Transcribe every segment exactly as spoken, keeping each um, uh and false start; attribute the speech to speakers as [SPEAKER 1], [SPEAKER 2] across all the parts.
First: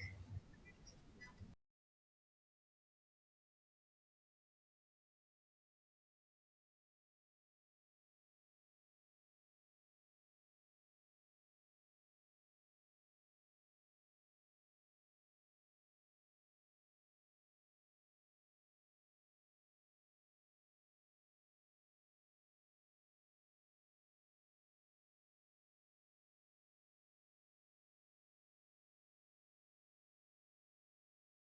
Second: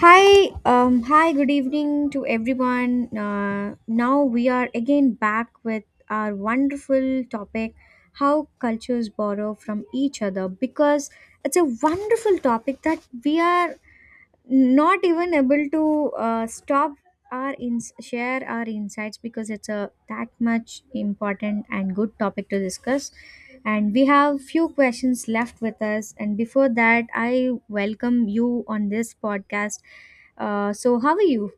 [SPEAKER 1] Hi, um, hi, good evening to everyone. Uh, now we are again back with our wonderful topic, how cultures borrow from each other, because it's a wonderful topic that we are not even able to uh, stop our ins- share our insights, because it's a that much important and good topic to discuss. And we have few questions left with us, and before that I welcome you on this podcast. Uh, so how are you?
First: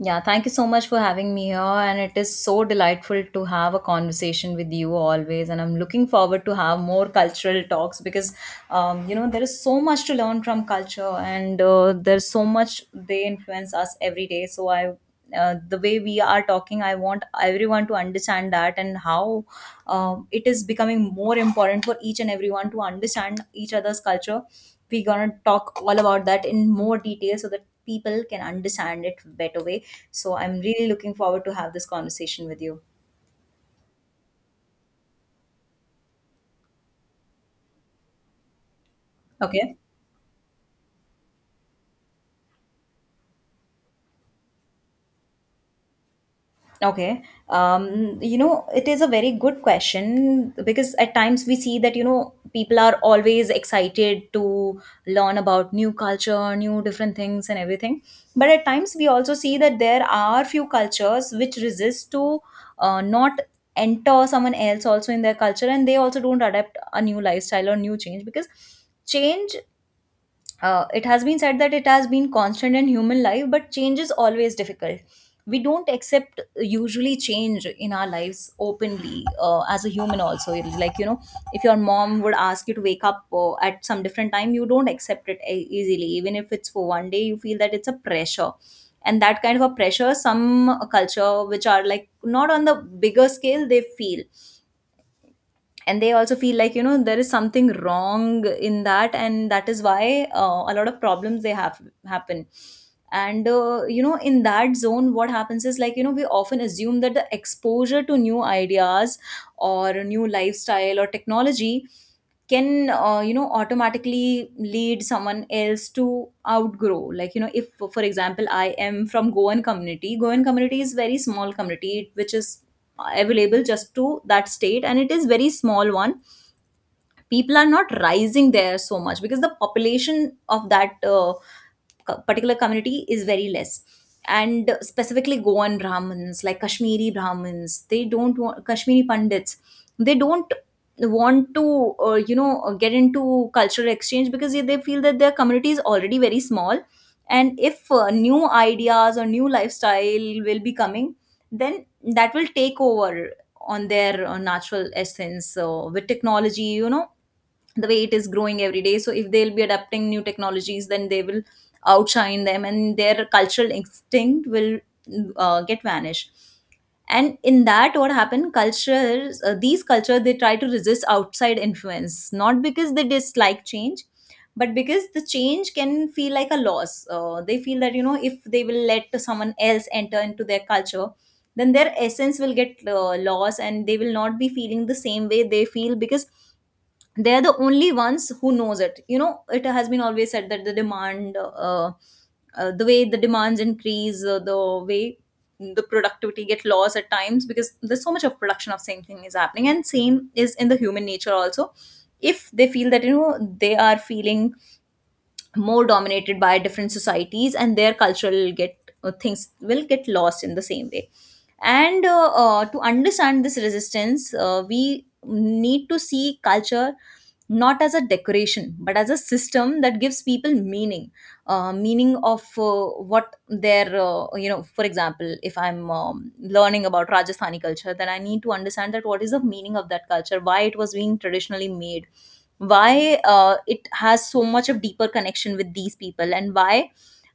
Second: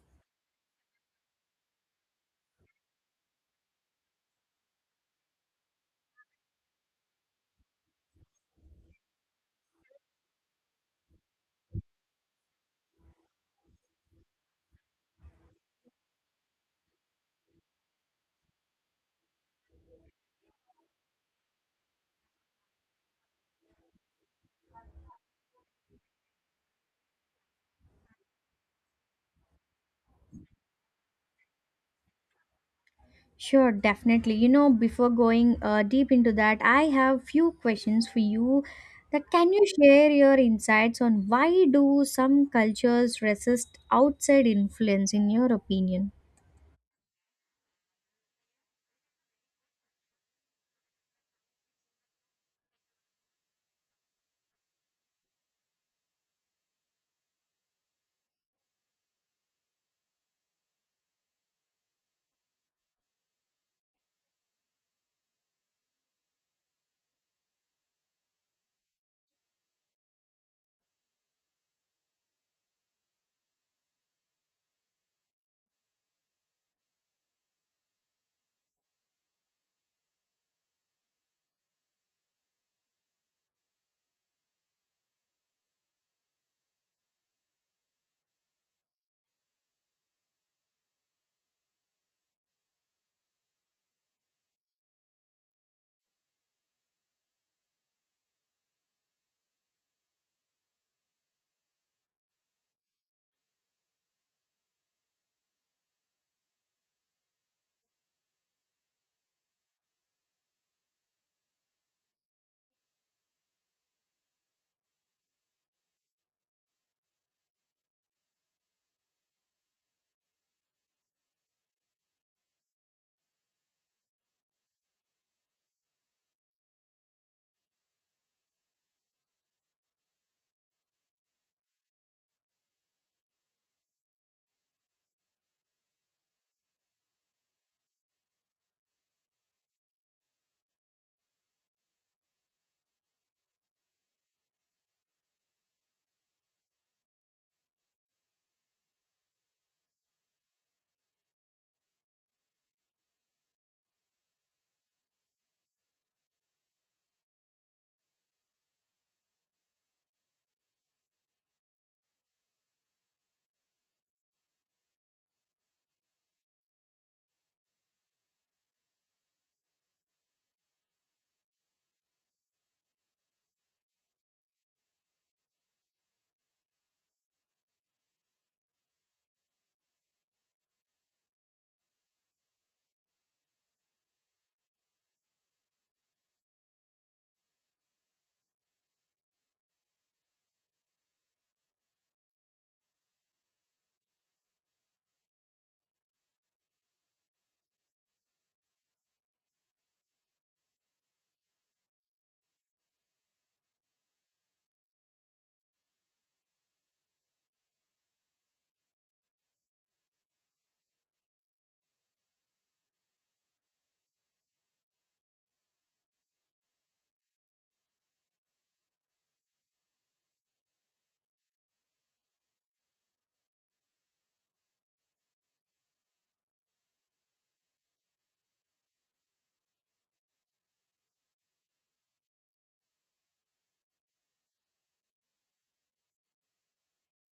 [SPEAKER 2] Yeah, thank you so much for having me here. And it is so delightful to have a conversation with you always. And I'm looking forward to have more cultural talks because, um, you know, there is so much to learn from culture and uh, there's so much they influence us every day. So I uh, The way we are talking, I want everyone to understand that, and how um, it is becoming more important for each and everyone to understand each other's culture. We're gonna talk all about that in more detail so that people can understand it better way. So I'm really looking forward to have this conversation with you.
[SPEAKER 1] Sure, definitely. You know, before going uh, deep into that, I have few questions for you. That, can you
[SPEAKER 2] Okay.
[SPEAKER 1] share your insights on why do some cultures resist outside influence in your opinion?
[SPEAKER 2] Okay. Um, you know, it is a very good question because at times we see that, you know, people are always excited to learn about new culture, new different things and everything. But at times we also see that there are few cultures which resist to, uh, not enter someone else also in their culture, and they also don't adapt a new lifestyle or new change. Because change, uh, it has been said that it has been constant in human life, but change is always difficult. We don't accept usually change in our lives openly uh, as a human, also. It's like, you know, if your mom would ask you to wake up uh, at some different time, you don't accept it e- easily. Even if it's for one day, you feel that it's a pressure. And that kind of a pressure, some culture which are like not on the bigger scale, they feel, and they also feel like, you know there is something wrong in that, and that is why uh, a lot of problems they have happen. And uh, you know in that zone what happens is, like, you know we often assume that the exposure to new ideas or a new lifestyle or technology can, uh, you know automatically lead someone else to outgrow. Like, you know if for example I am from Goan community. Goan community is very small community, which is available just to that state, and it is very small one. People are not rising there so much because the population of that uh, co- particular community is very less. And specifically Goan Brahmins, like Kashmiri Brahmins, they don't want Kashmiri Pandits. They don't want to, uh, you know get into cultural exchange because they feel that their community is already very small. And if uh, new ideas or new lifestyle will be coming, then that will take over on their uh, natural essence. So with technology, you know, the way it is growing every day, so if they'll be adapting new technologies, then they will outshine them, and their cultural instinct will uh, get vanished. And in that what happened, cultures, uh, these cultures, they try to resist outside influence not because they dislike change, but because the change can feel like a loss. Uh, they feel that, you know, if they will let someone else enter into their culture, then their essence will get uh, lost, and they will not be feeling the same way they feel, because they're the only ones who knows it. You know, it has been always said that the demand, uh, uh, the way the demands increase, uh, the way the productivity get lost at times, because there's so much of production of same thing is happening, and same is in the human nature also. If they feel that, you know, they are feeling more dominated by different societies, and their cultural get, uh, things will get lost in the same way. And uh, uh, to understand this resistance, uh, we need to see culture not as a decoration but as a system that gives people meaning. Uh, meaning of, uh, what their, uh, you know for example if I'm um, learning about Rajasthani culture, then I need to understand that what is the meaning of that culture, why it was being traditionally made, why uh, it has so much of deeper connection with these people, and why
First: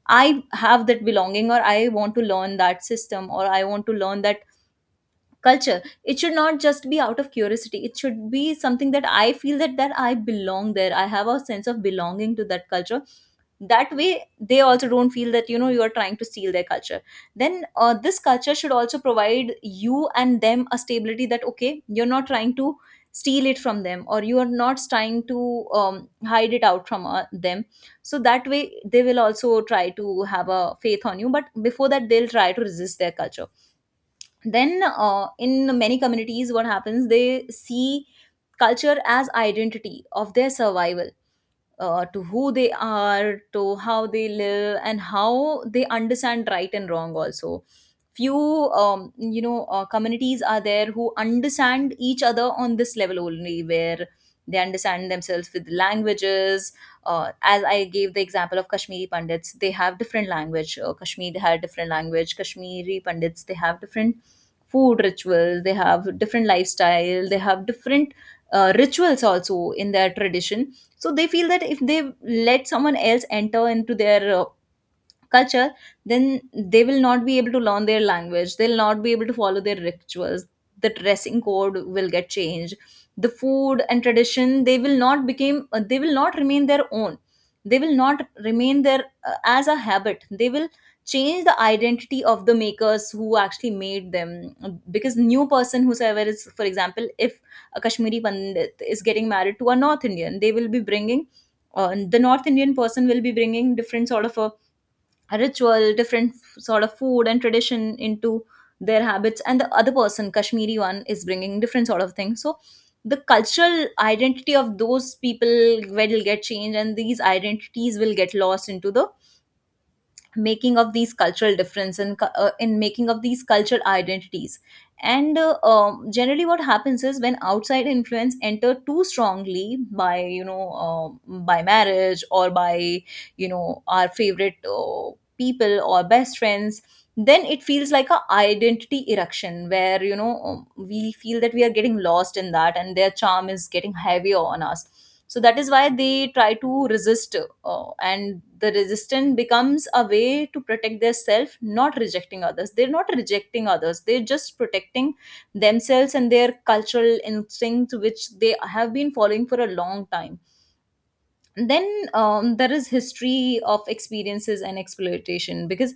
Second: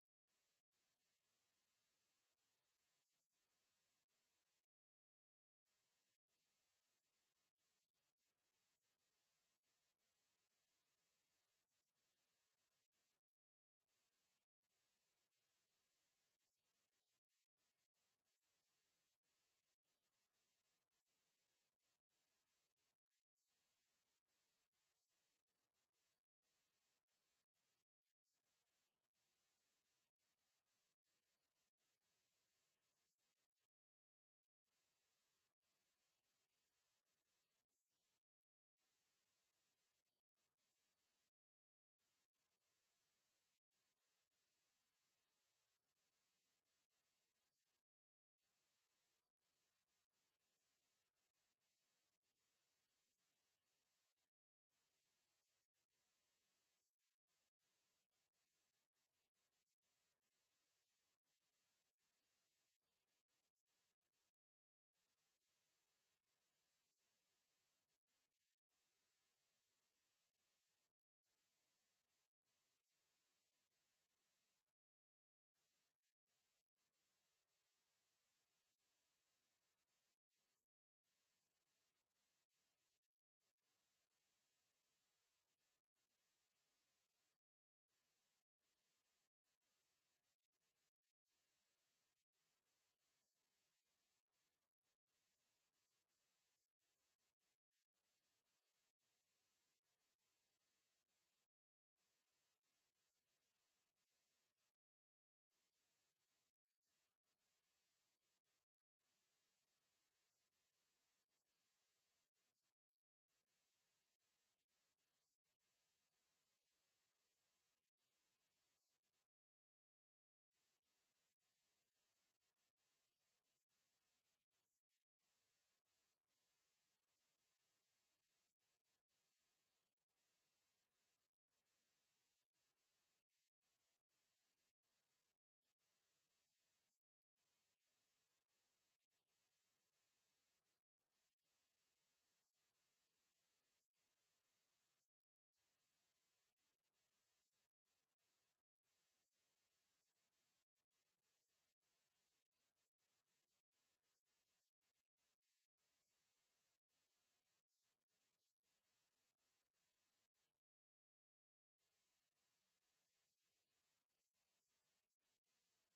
[SPEAKER 2] I have that belonging, or I want to learn that system, or I want to learn that culture. It should not just be out of curiosity. It should be something that I feel that, that I belong there, I have a sense of belonging to that culture. That way they also don't feel that, you know, you are trying to steal their culture. Then uh, this culture should also provide you and them a stability, that okay, you're not trying to steal it from them, or you are not trying to um, hide it out from uh, them. So that way they will also try to have a faith on you, but before that they'll try to resist their culture. Then uh, in many communities what happens, they see culture as identity of their survival, uh, to who they are, to how they live, and how they understand right and wrong. Also, few um, you know uh, communities are there who understand each other on this level only, where they understand themselves with languages. Uh, as I gave the example of Kashmiri Pandits, they have different language. Uh, Kashmir had different language. Kashmiri Pandits, they have different food rituals. They have different lifestyle. They have different uh, rituals also in their tradition. So they feel that if they let someone else enter into their, uh, culture, then they will not be able to learn their language, they'll not be able to follow their rituals, the dressing code will get changed, the food and tradition they will not become uh, they will not remain their own, they will not remain there uh, as a habit, they will change the identity of the makers who actually made them. Because new person whosoever is, for example, if a Kashmiri Pandit is getting married to a North Indian, they will be bringing, uh, the North Indian person will be bringing different sort of a ritual, different f- sort of food and tradition into their habits, and the other person Kashmiri one is bringing different sort of things. So the cultural identity of those people will get changed, and these identities will get lost into the making of these cultural difference, and cu- uh, in making of these cultural identities. And uh, um, generally what happens is when outside influence enter too strongly by, you know uh, by marriage, or by you know our favorite uh, people or best friends, then it feels like a identity eruption, where you know um, we feel that we are getting lost in that, and their charm is getting heavier on us. So that is why they try to resist. Oh, and the resistance becomes a way to protect their self, not rejecting others. They're not rejecting others. They're just protecting themselves and their cultural instinct, which they have been following for a long time. And then um, there is history of experiences and exploitation. Because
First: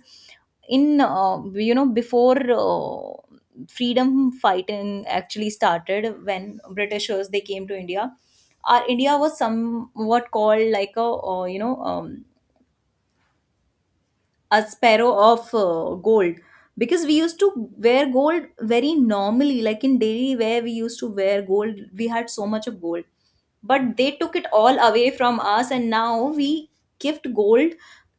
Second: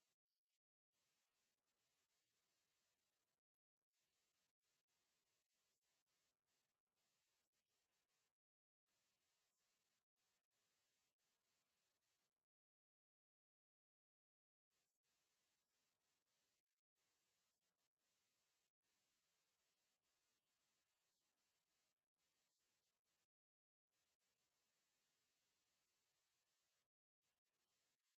[SPEAKER 2] in, uh, you know before uh, freedom fighting actually started, when Britishers they came to India, our India was somewhat called like a, uh, you know. Um, a sparrow of uh, gold, because we used to wear gold very normally, like in daily wear we used to wear gold, we had so much of gold. But they took it all away from us, and now we gift gold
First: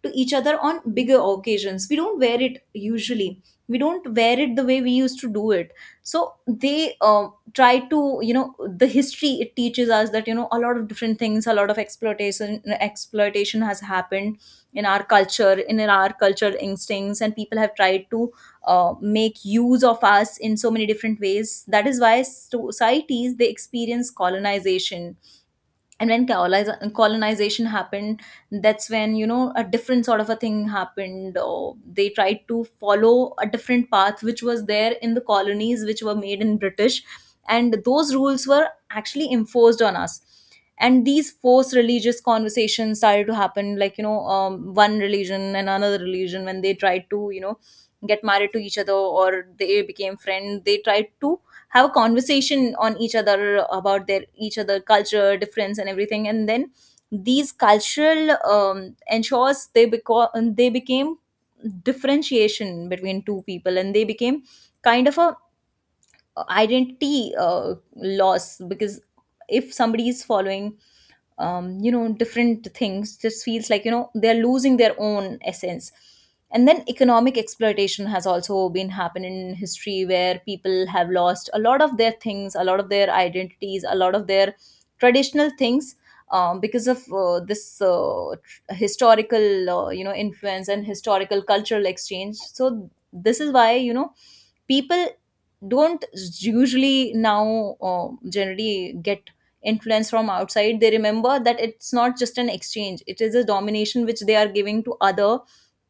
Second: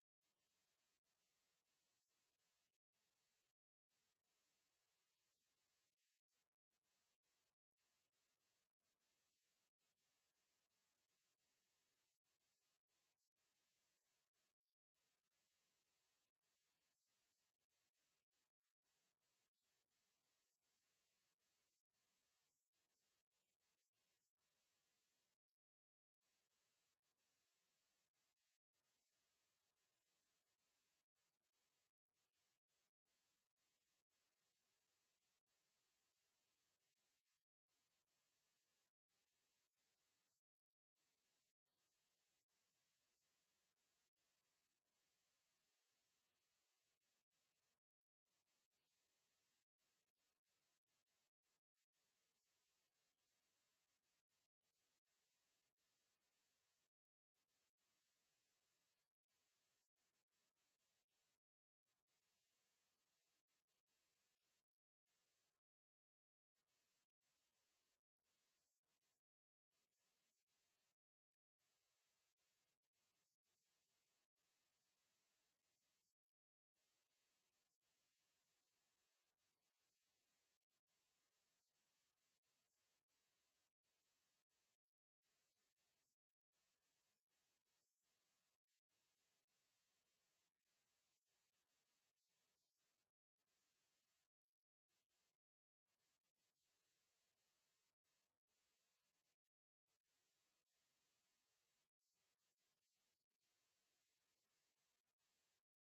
[SPEAKER 2] to each other on bigger occasions, we don't wear it usually, we don't wear it the way we used to do it. So they uh, try to, you know, the history, it teaches us that, you know, a lot of different things, a lot of exploitation, exploitation has happened in our culture, in our cultural instincts, and people have tried to uh, make use of us in so many different ways. That is why so-, societies they experience colonization. And when coloniz- colonization happened, that's when, you know, a different sort of a thing happened, or they tried to follow a different path, which was there in the colonies which were made in British. And those rules were actually enforced on us, and these forced religious conversations started to happen. Like, you know, um, one religion and another religion when they tried to, you know get married to each other, or they became friends, they tried to have a conversation on each other about their each other culture difference and everything. And then these cultural um, ensures, they become they became differentiation between two people. And they became kind of a identity uh, loss. Because if somebody is following um, you know different things, just feels like, you know they're losing their own essence. And then economic exploitation has also been happening in history, where people have lost a lot of their things, a lot of their identities, a lot of their traditional things, um, because of uh, this uh, tr- historical uh, you know influence and historical cultural exchange. So this is why you know people don't usually now uh, generally get influence from outside. They remember that it's not just an exchange, it is a domination which they are giving to other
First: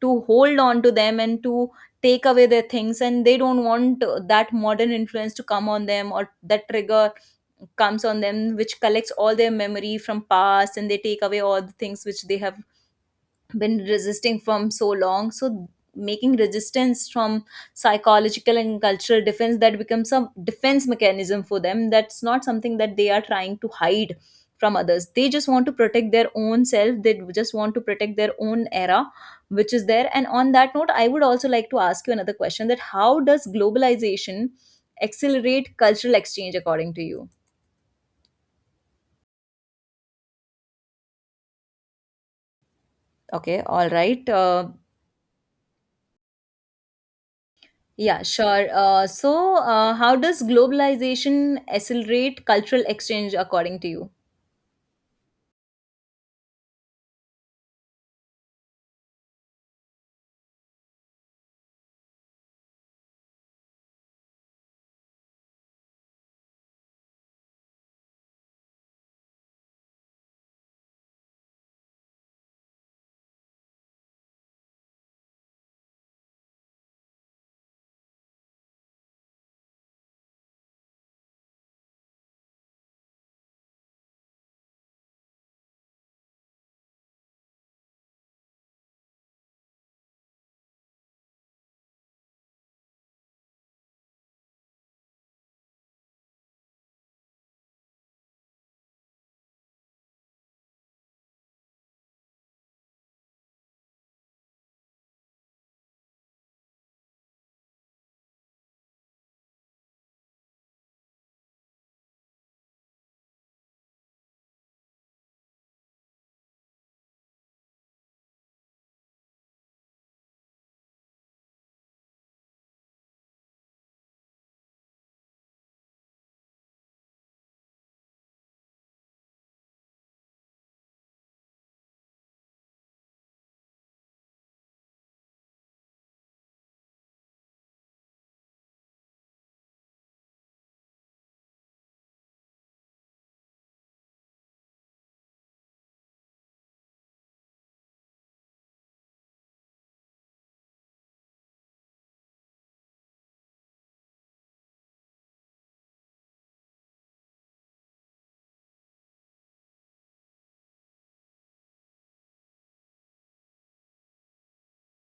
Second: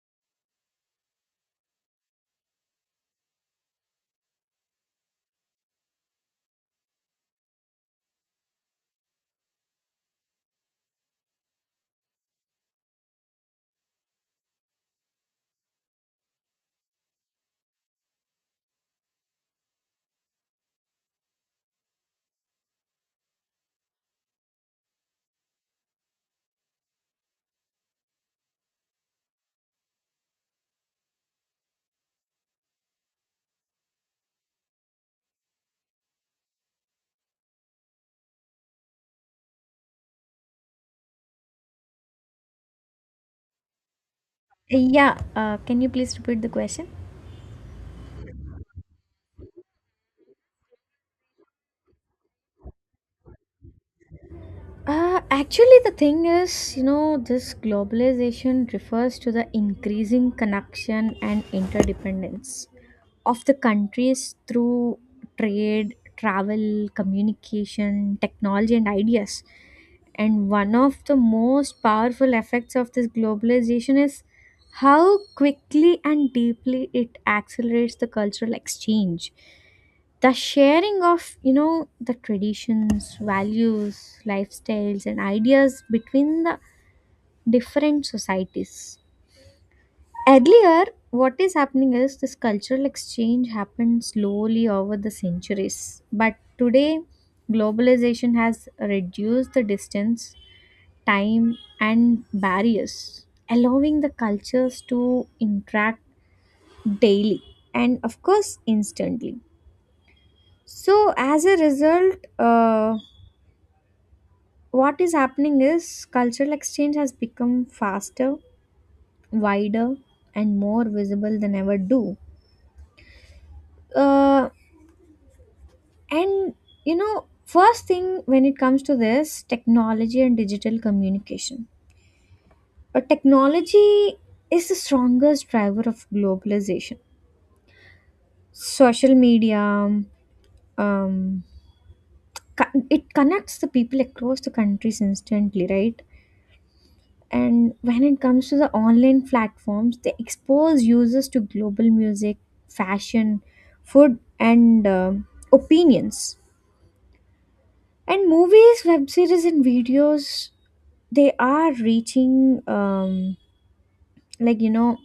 [SPEAKER 2] to hold on to them and to take away their things. And they don't want uh, that modern influence to come on them, or that trigger comes on them which collects all their memory from past, and they take away all the things which they have been resisting from so long. So making resistance from psychological and cultural defense, that becomes a defense mechanism for them. That's not something that they are trying to hide from others, they just want to protect their own self, they just want to protect their own era which is there. And on that note, I would also like to ask you another question, that how does globalization accelerate cultural exchange according to you? Okay, all right. uh,
[SPEAKER 1] Yeah, uh, can you please repeat the question?
[SPEAKER 2] Yeah, sure. Uh, so, uh, how does globalization accelerate cultural exchange according to you?
[SPEAKER 1] Uh, actually, the thing is, you know, this globalization refers to the increasing connection and interdependence of the countries through trade, travel, communication, technology, and ideas. And one of the most powerful effects of this globalization is how quickly and deeply it accelerates the cultural exchange. The sharing of, you know, the traditions, values, lifestyles, and ideas between the different societies. Earlier, what is happening is this cultural exchange happened slowly over the centuries. But today, globalization has reduced the distance, time, and barriers, allowing the cultures to interact daily and, of course, instantly. So, as a result, uh, what is happening is cultural exchange has become faster, wider, and more visible than ever do. Uh, And you know, first thing when it comes to this technology and digital communication, but technology is the strongest driver of globalization. Social media, um, co- it connects the people across the countries instantly, right? And when it comes to the online platforms, they expose users to global music, fashion, food, and um opinions. And movies, web series, and videos, they are reaching um, like you know,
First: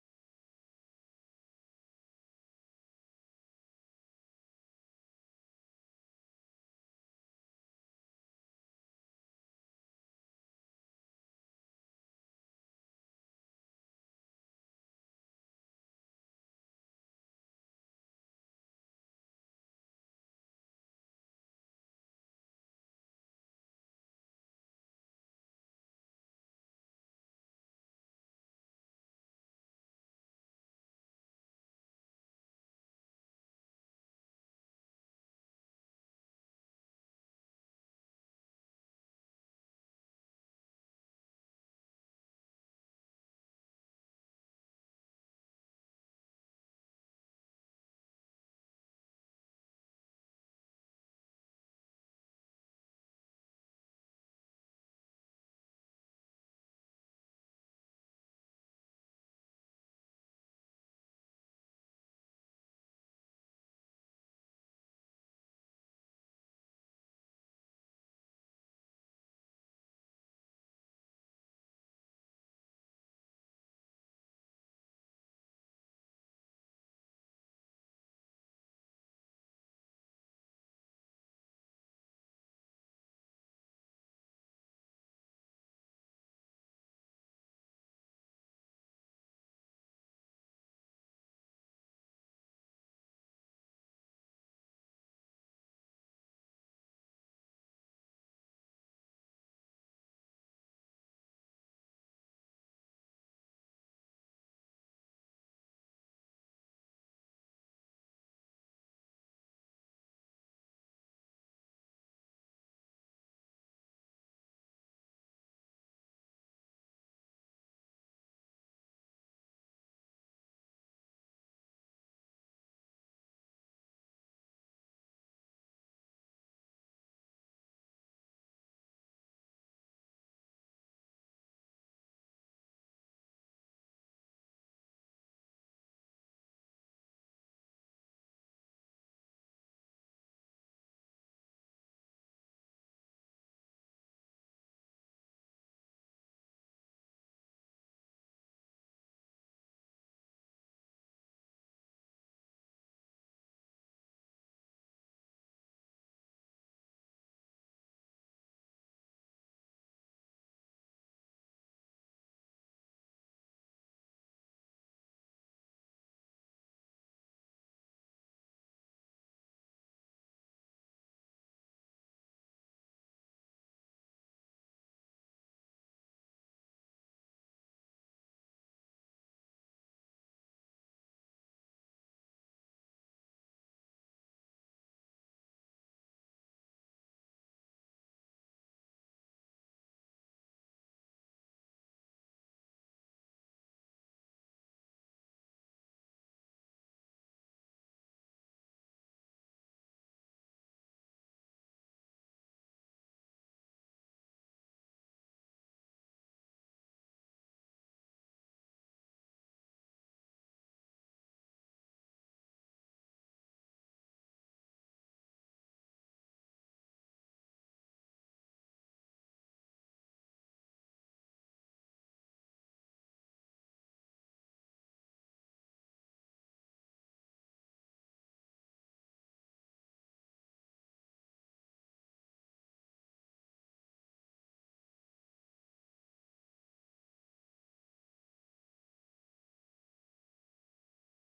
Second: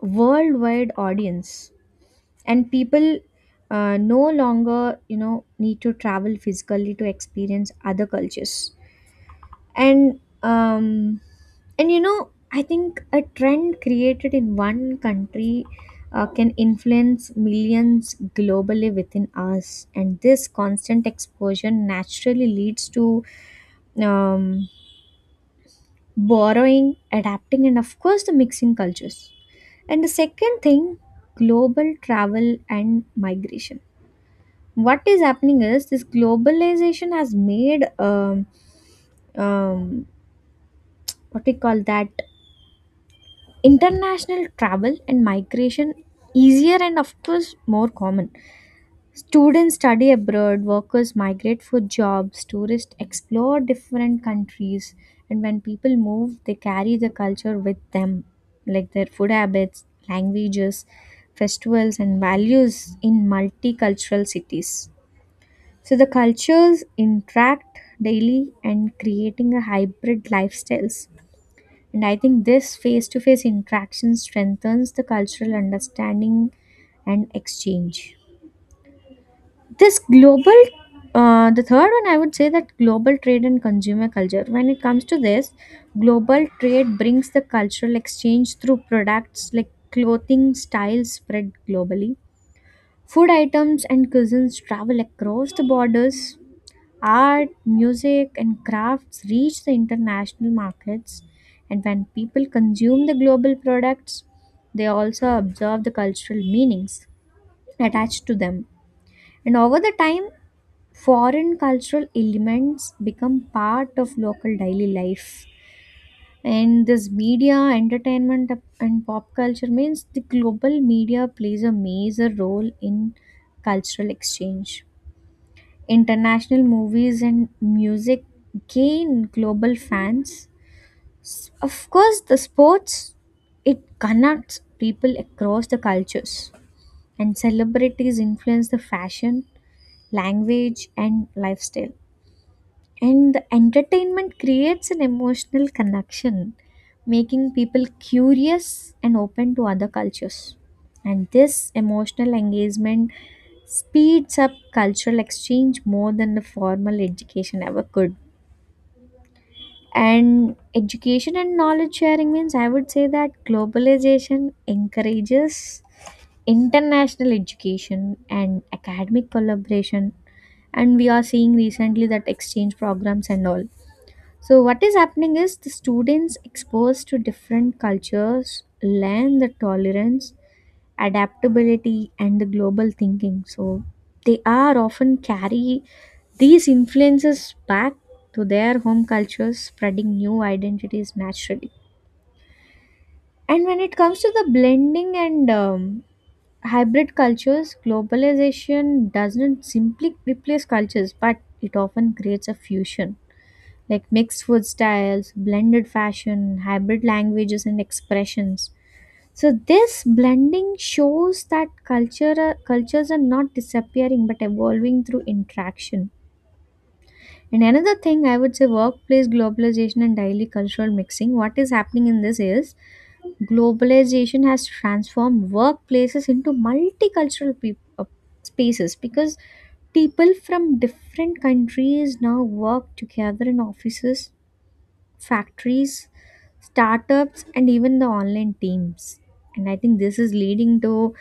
[SPEAKER 1] worldwide audience, and people uh, no longer you know need to travel physically to experience other cultures. And um, and you know, I think a trend created in one country uh, can influence millions globally within us, and this constant exposure naturally leads to um, borrowing, adapting, and of course, the mixing cultures. And the second thing, global travel and migration. What is happening is this globalization has made um, um, what we call that international travel and migration easier and of course more common. Students study abroad, workers migrate for jobs, tourists explore different countries, and when people move, they carry the culture with them, like their food habits, languages, festivals, and values in multicultural cities. So the cultures interact daily and creating a hybrid lifestyles. And I think this face to face interaction strengthens the cultural understanding and exchange. This global uh, the third one I would say that global trade and consumer culture. When it comes to this, global trade brings the cultural exchange through products, like clothing styles spread globally, food items and cuisines travel across the borders, art music and crafts reach the international markets. And when people consume the global products, they also observe the cultural meanings attached to them. And over the time, foreign cultural elements become part of local daily life. And this media entertainment and pop culture means the global media plays a major role in cultural exchange. International movies and music gain global fans. S- of course, the sports, it connects people across the cultures. And celebrities influence the fashion, language and lifestyle. And the entertainment creates an emotional connection, making people curious and open to other cultures. And this emotional engagement speeds up cultural exchange more than the formal education ever could. And education and knowledge sharing means I would say that globalization encourages international education and academic collaboration. And we are seeing recently that exchange programs and all. So what is happening is the students exposed to different cultures learn the tolerance, adaptability and the global thinking. So they are often carry these influences back to their home cultures, spreading new identities naturally. And when it comes to the blending and um, hybrid cultures, globalization doesn't simply replace cultures but it often creates a fusion, like mixed food styles, blended fashion, hybrid languages and expressions. So this blending shows that culture cultures are not disappearing but evolving through interaction. And another thing I would say, workplace globalization and daily cultural mixing. What is happening in this is globalization has transformed workplaces into multicultural peop uh, spaces, because people from different countries now work together in offices, factories, startups, and even the online teams. And I think this is leading to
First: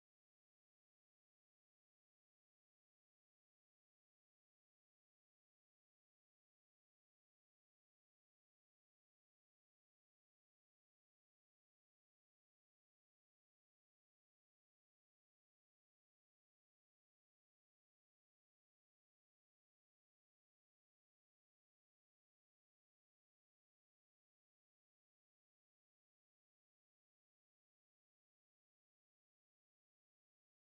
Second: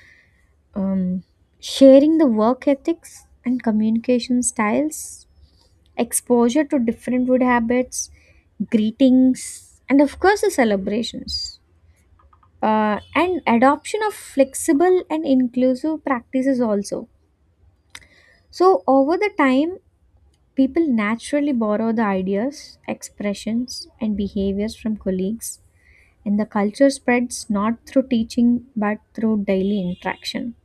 [SPEAKER 1] um, sharing the work ethics and communication styles, exposure to different food habits, greetings, and of course, the celebrations. Uh, and adoption of flexible and inclusive practices also. So, over the time, people naturally borrow the ideas, expressions, and behaviors from colleagues. And the culture spreads not through teaching but through daily interaction.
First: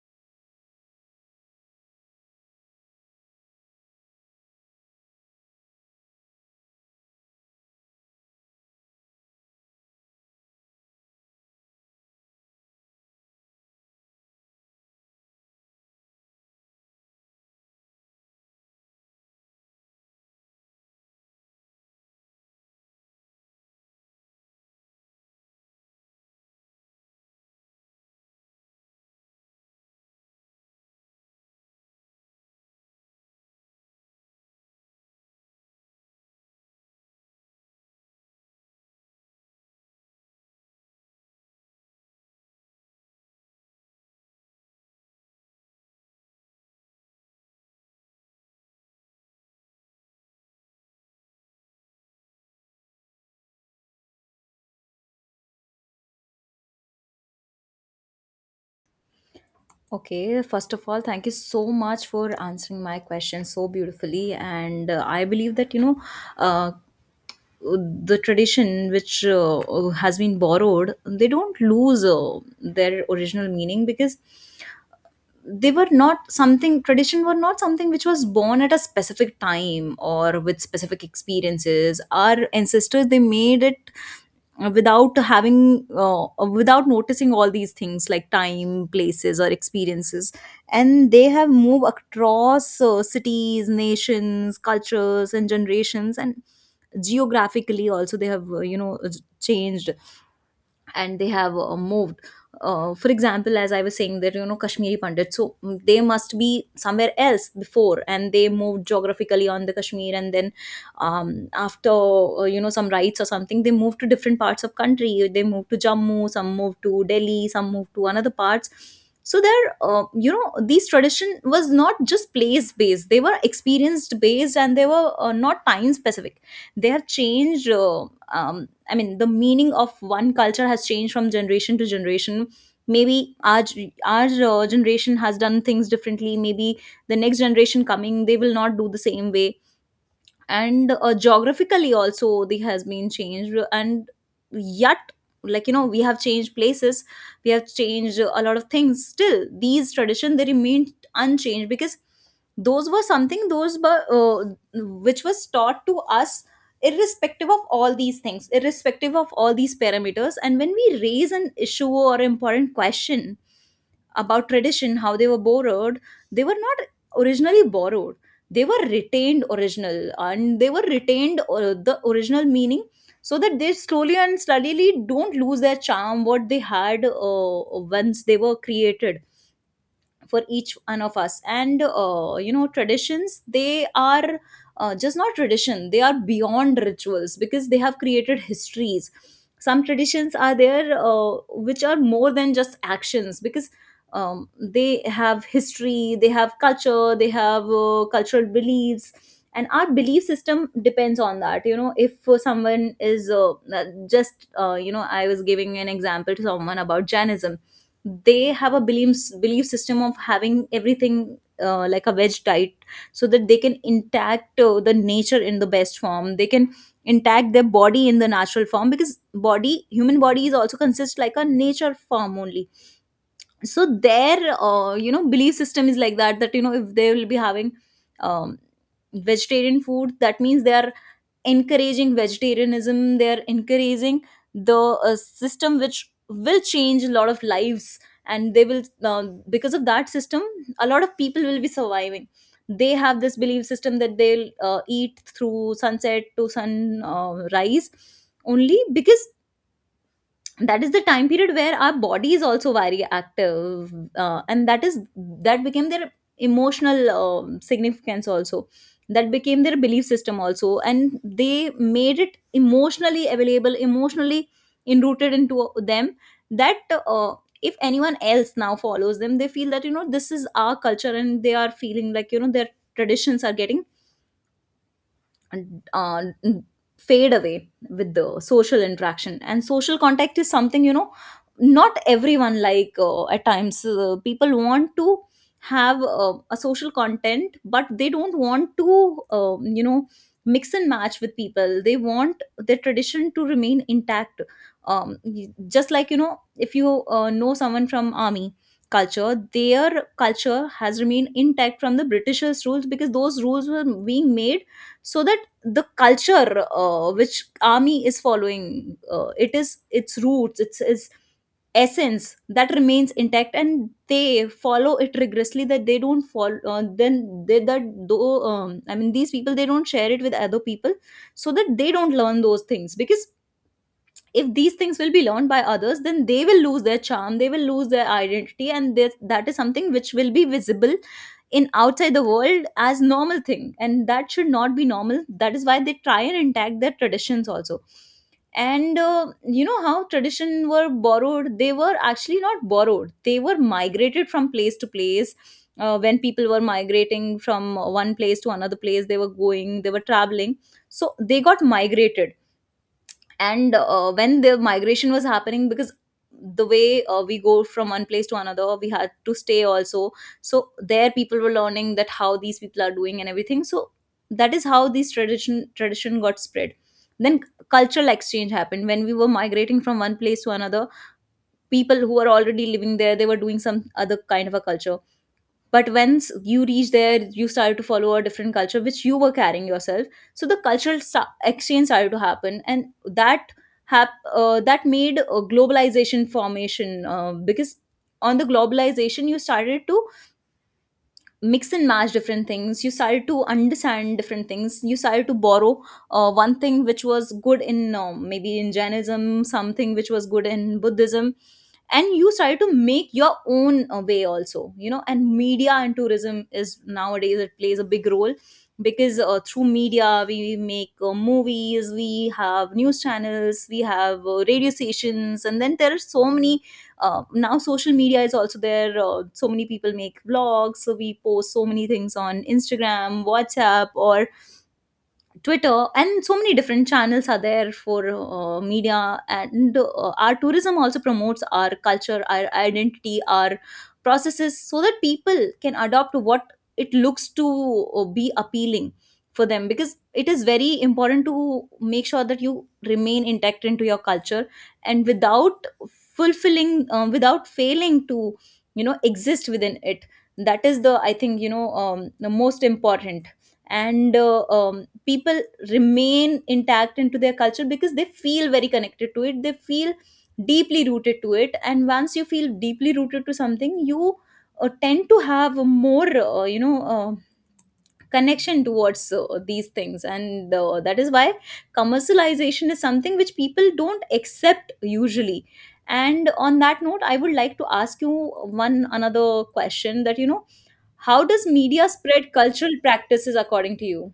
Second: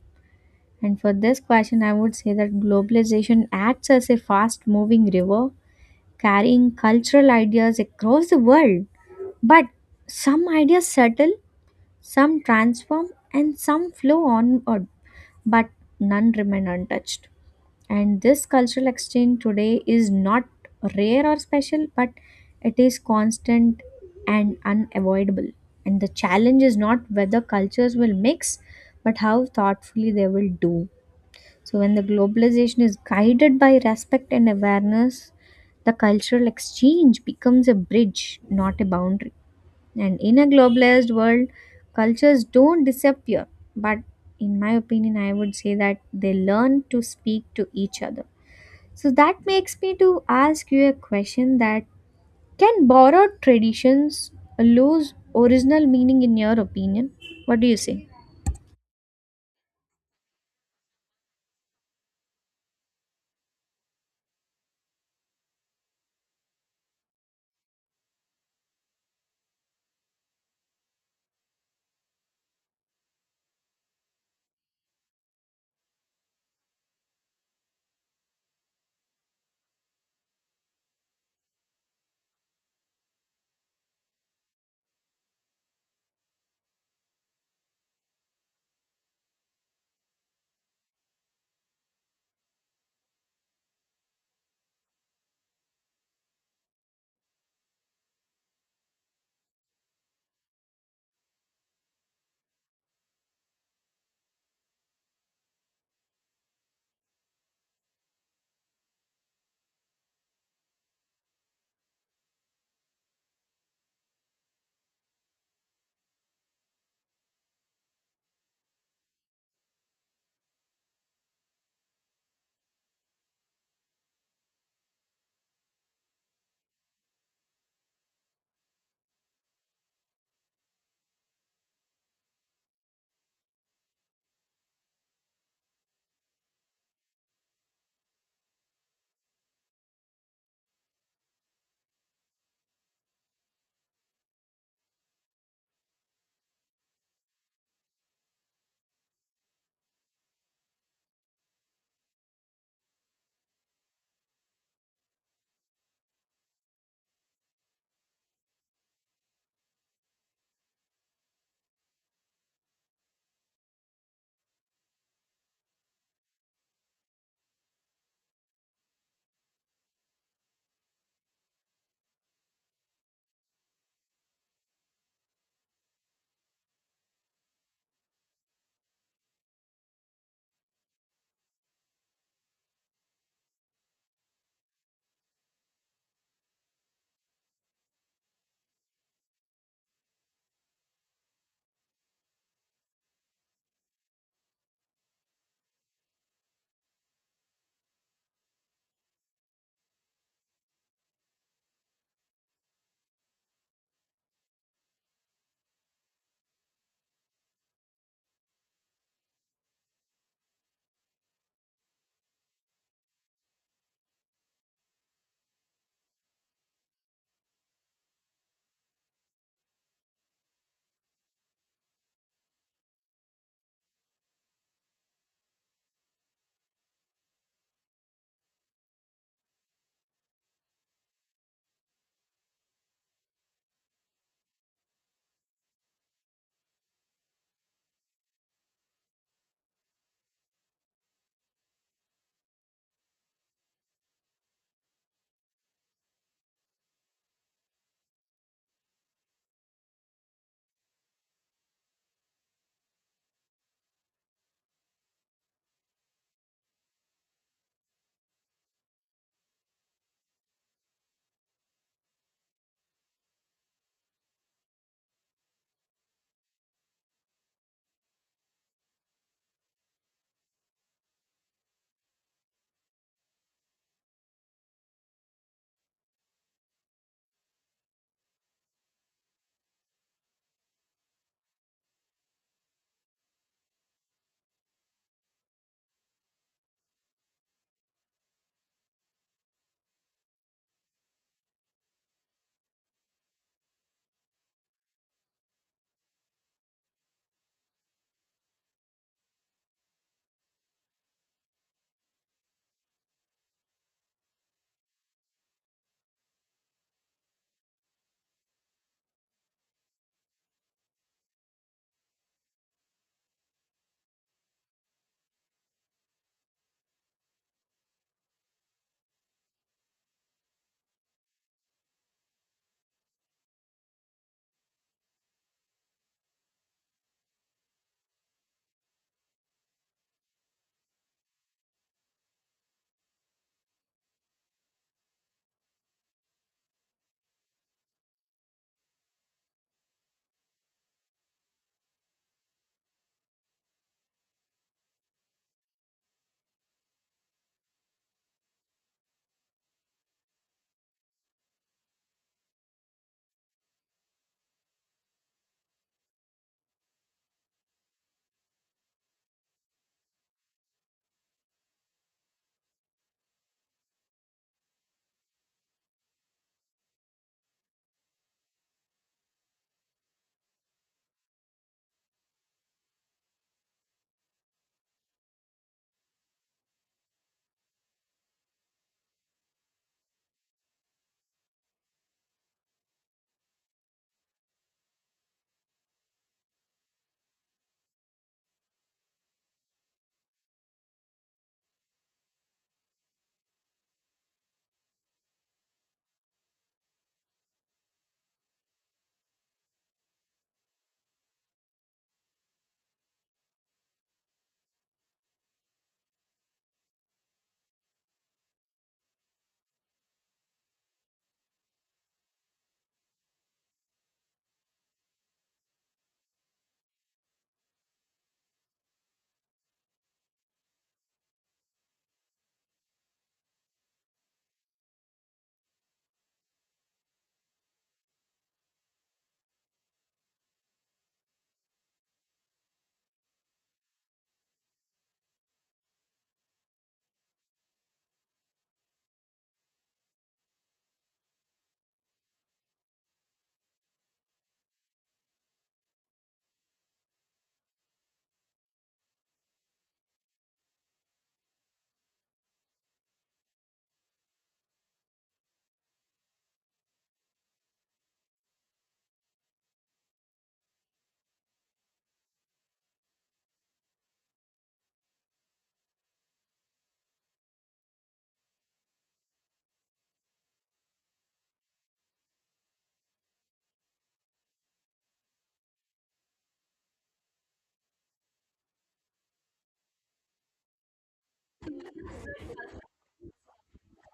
[SPEAKER 1] And for this question, I would say that globalization acts as a fast moving river carrying cultural ideas across the world. But some ideas settle, some transform, and some flow onward, but none remain untouched. And this cultural exchange today is not rare or special, but it is constant and unavoidable. And the challenge is not whether cultures will mix, but how thoughtfully they will do. So, when the globalization is guided by respect and awareness, the cultural exchange becomes a bridge, not a boundary. And in a globalized world, cultures don't disappear. But in my opinion, I would say that they learn to speak to each other. So that makes me to ask you a question, that can borrowed traditions lose original meaning in your opinion? What do you say?
[SPEAKER 2] Okay, first of all, thank you so much for answering my question so beautifully. And uh, I believe that, you know, uh, the tradition which uh, has been borrowed, they don't lose uh, their original meaning, because they were not something, tradition were not something which was born at a specific time or with specific experiences. Our ancestors, they made it uh, without having, uh, without noticing all these things like time, places, or experiences. And they have moved across uh, cities, nations, cultures, and generations. And geographically also, they have, uh, you know, changed. And they have uh, moved, uh, for example, as I was saying that, you know, Kashmiri Pandits. So mm, they must be somewhere else before, and they moved geographically on the Kashmir. And then um, after, uh, you know, some rights or something, they moved to different parts of country, they moved to Jammu, some moved to Delhi, some moved to another parts. So there, uh, you know, these tradition was not just place based, they were experienced based, and they were uh, not time specific. They have changed, uh, um, I mean the meaning of one culture has changed from generation to generation. Maybe our our uh, generation has done things differently. Maybe the next generation coming, they will not do the same way. And uh, geographically also, they has been changed. And yet, like you know, we have changed places, we have changed a lot of things, still these tradition, they remain unchanged, because those were something, those were, uh, which was taught to us irrespective of all these things, irrespective of all these parameters. And when we raise an issue or important question about tradition, how they were borrowed, they were not originally borrowed. They were retained original, and they were retained, uh, the original meaning, so that they slowly and steadily don't lose their charm what they had, uh, once they were created for each one of us. And uh, you know, traditions, they are, uh, just not tradition, they are beyond rituals because they have created histories. Some traditions are there, uh, which are more than just actions, because um, they have history, they have culture, they have uh, cultural beliefs. And our belief system depends on that. You know, if uh, someone is, uh, uh, just uh, you know, I was giving an example to someone about Jainism. They have a beliefs belief system of having everything uh, like a veg diet, so that they can intact uh, the nature in the best form, they can intact their body in the natural form, because body, human body, is also consists like a nature form only. So their, uh, you know, belief system is like that, that you know, if they will be having um, vegetarian food, that means they are encouraging vegetarianism, they are encouraging the uh, system which will change a lot of lives. And they will, uh, because of that system, a lot of people will be surviving. They have this belief system that they'll uh, eat through sunset to sunrise, uh, rise only because that is the time period where our body is also very active. Uh, and that is, that became their emotional um, significance also, that became their belief system also, and they made it emotionally available, emotionally enrooted into them, that uh, if anyone else now follows them, they feel that, you know, this is our culture. And they are feeling like, you know, their traditions are getting and, uh, fade away with the social interaction. And social contact is something, you know, not everyone like, uh, at times, uh, people want to have uh, a social content, but they don't want to, um, you know, mix and match with people. They want their tradition to remain intact. Um, y- just like, you know, if you uh, know someone from army culture, their culture has remained intact from the britishers rules, because those rules were being made so that the culture, uh, which army is following, uh, it is its roots, its, its essence, that remains intact. And they follow it rigorously, that they don't follow, uh, then they that, though, um, I mean, these people they don't share it with other people so that they don't learn those things. Because if these things will be learned by others, then they will lose their charm, they will lose their identity, and this, that is something which will be visible in outside the world as normal thing, and that should not be normal. That is why they try and intact their traditions also. And uh, you know, how tradition were borrowed, they were actually not borrowed, they were migrated from place to place. Uh, when people were migrating from one place to another place, they were going, they were traveling, so they got migrated. And uh, when the migration was happening, because the way uh, we go from one place to another, we had to stay also. So there people were learning that how these people are doing and everything. So that is how this tradition tradition got spread. Then cultural exchange happened when we were migrating from one place to another. People who are already living there, they were doing some other kind of a culture. But once you reach there, you started to follow a different culture which you were carrying yourself. So the cultural sta- exchange started to happen. And that hap- uh, that made a globalization formation, uh, because on the globalization you started to mix and match different things, you started to understand different things, you started to borrow uh, one thing which was good in, um, maybe in Jainism, something which was good in Buddhism, and you started to make your own uh, way also, you know. And media and tourism is, nowadays it plays a big role, because uh, through media we make uh, movies, we have news channels, we have uh, radio stations, and then there are so many, uh, now social media is also there, uh, so many people make vlogs, so we post so many things on Instagram, WhatsApp, or Twitter, and so many different channels are there for uh, media. And uh, our tourism also promotes our culture, our identity, our processes, so that people can adopt what it looks to uh, be appealing for them. Because it is very important to make sure that you remain intact into your culture, and without fulfilling, um, without failing to, you know, exist within it. That is the, I think, you know, um, the most important. And uh, um, people remain intact into their culture because they feel very connected to it, they feel deeply rooted to it. And once you feel deeply rooted to something, you uh, tend to have a more uh, you know uh, connection towards uh, these things. And uh, that is why commercialization is something which people don't accept usually. And on that note, I would like to ask you one another question, that you know, how does media spread cultural practices according to you?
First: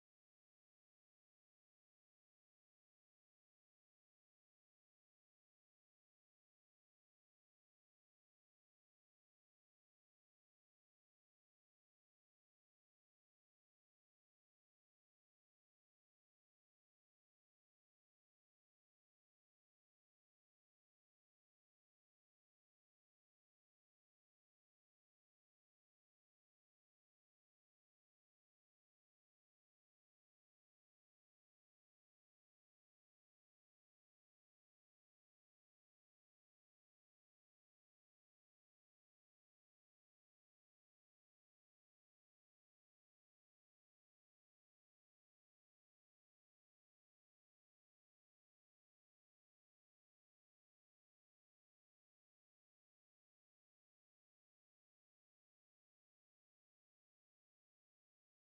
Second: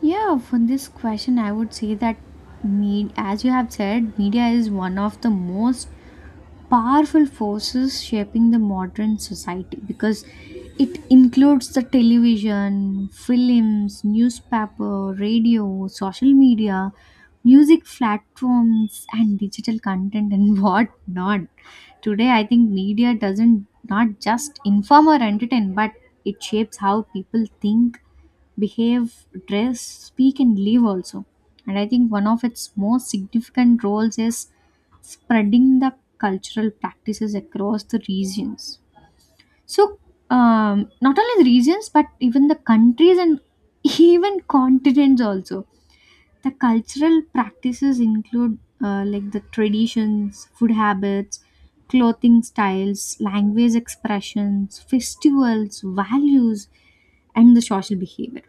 [SPEAKER 1] Yeah, for this question, I would say that med- as you have said, media is one of the most powerful forces shaping the modern society, because it includes the television, films, newspaper, radio, social media, music platforms, and digital content and what not. Today, I think media doesn't not just inform or entertain, but it shapes how people think, behave, dress, speak, and live also. And I think one of its most significant roles is spreading the cultural practices across the regions. So, um, not only the regions, but even the countries and even continents also. The cultural practices include uh, like the traditions, food habits, clothing styles, language expressions, festivals, values, and the social behavior.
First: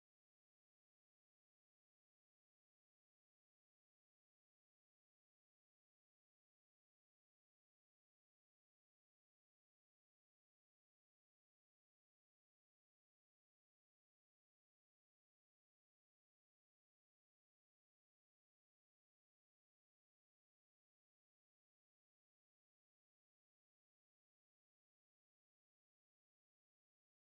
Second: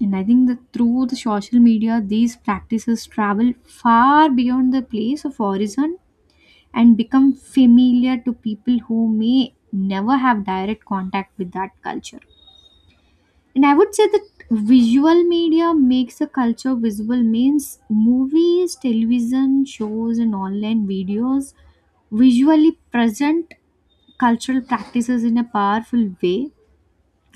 [SPEAKER 1] And I think that through the social media, these practices travel far beyond the place of origin and become familiar to people who may never have direct contact with that culture. And I would say that visual media makes a culture visible means movies, television shows, and online videos visually present cultural practices in a powerful way,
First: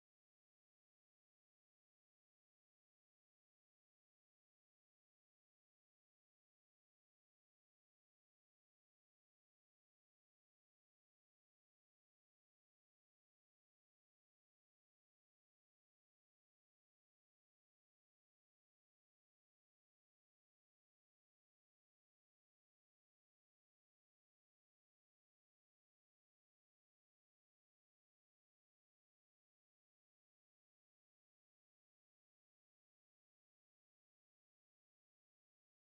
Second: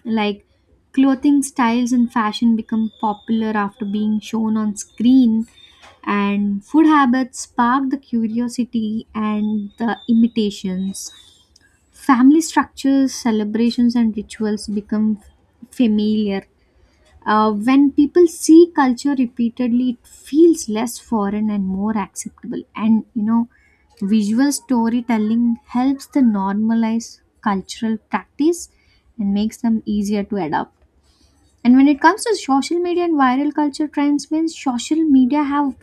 [SPEAKER 1] like clothing styles and fashion become popular after being shown on screen, and food habits spark the curiosity and the imitations, family structures, celebrations and rituals become familiar. Uh, when people see culture repeatedly, it feels less foreign and more acceptable. And you know, visual storytelling helps to normalize cultural practice and makes them easier to adopt. And when it comes to social media and viral culture trends, means social media have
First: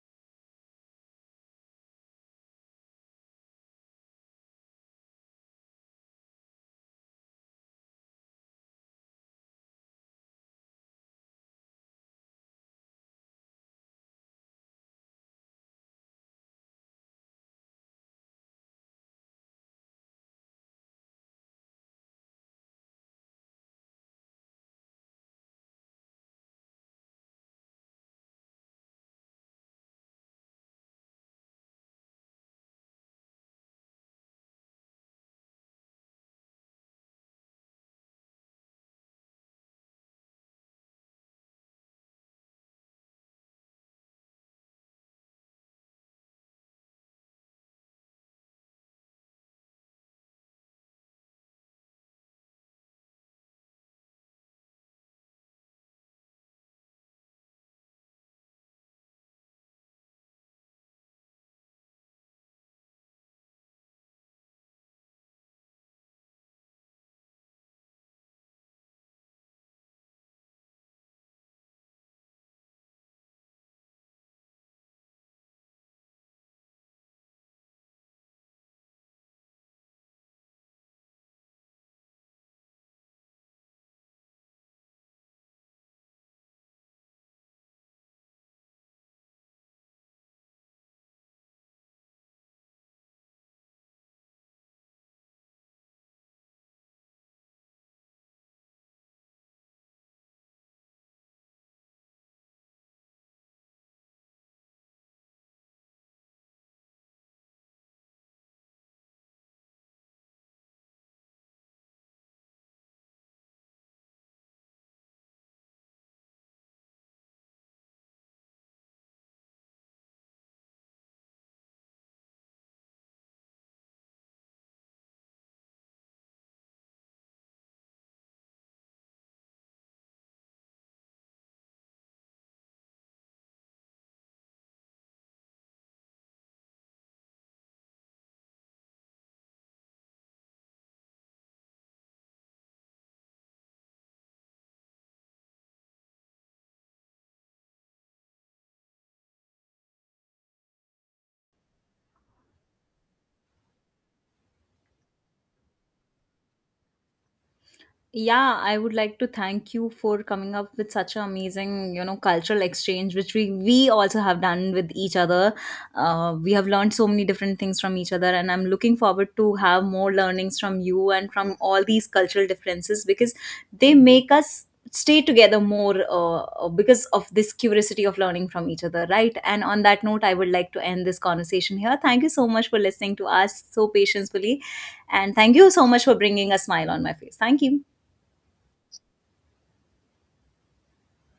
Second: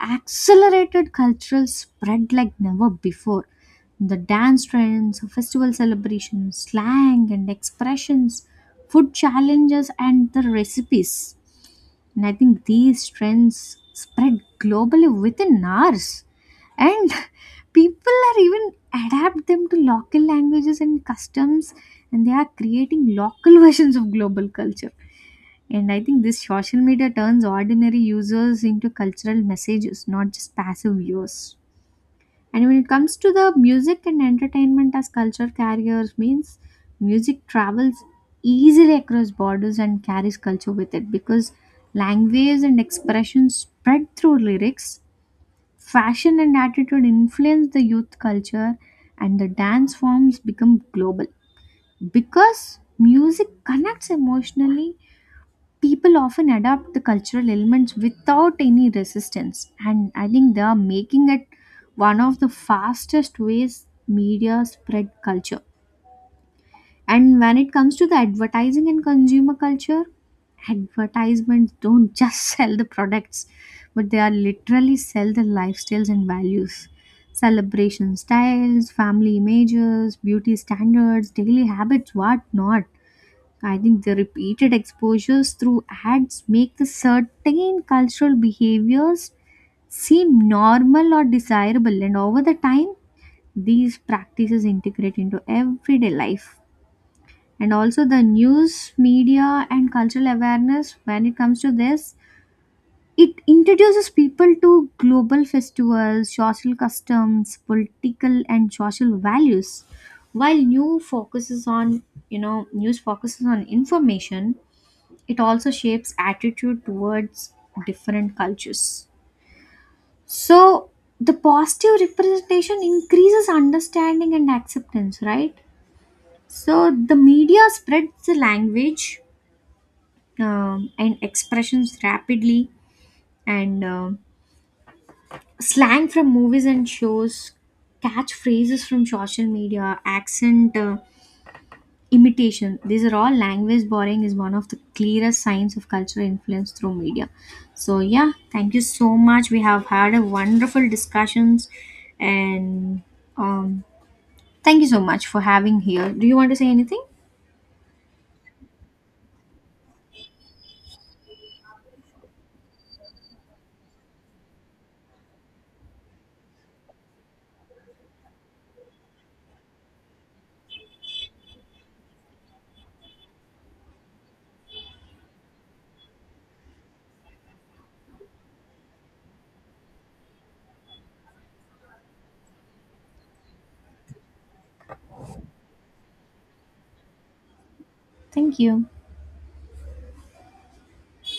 [SPEAKER 1] accelerated cultural spread like never before. The dance trends, festival celebrations, slang and expressions, food challenges, and the recipes. And I think these trends spread globally within hours. And people are even adapt them to local languages and customs, and they are creating local versions of global culture. And I think this social media turns ordinary users into cultural messages, not just passive viewers. And when it comes to the music and entertainment as culture carriers, means music travels easily across borders and carries culture with it, because language and expression spread through lyrics, fashion and attitude influence the youth culture, and the dance forms become global. Because music connects emotionally, people often adapt the cultural elements without any resistance, and I think they are making it one of the fastest ways media spread culture. And when it comes to the advertising and consumer culture, advertisements don't just sell the products, but they are literally sell the lifestyles and values, celebration styles, family images, beauty standards, daily habits, what not. I think the repeated exposures through ads make the certain cultural behaviors seem normal or desirable, and over the time, these practices integrate into everyday life. And also, the news, media, and cultural awareness. When it comes to this, it introduces people to global festivals, social customs, political, and social values. While new focuses on, you know, news focuses on information, it also shapes attitude towards different cultures. So the positive representation increases understanding and acceptance, right? So the media spreads the language um, and expressions rapidly. And um slang from movies and shows, catchphrases from social media, accent uh, imitation, these are all language borrowing is one of the clearest signs of cultural influence through media. So yeah, thank you so much, we have had a wonderful discussions. And um thank you so much for having here. Do you want to say anything?
[SPEAKER 2] Yeah, I would like to thank you for coming up with such an amazing, you know, cultural exchange which we we also have done with each other. Uh, we have learned so many different things from each other, and I'm looking forward to have more learnings from you and from all these cultural differences, because they make us stay together more, uh, because of this curiosity of learning from each other, right? And on that note, I would like to end this conversation here. Thank you so much for listening to us so patiently, and thank you so much for bringing a smile on my face. Thank you.
[SPEAKER 1] Thank you.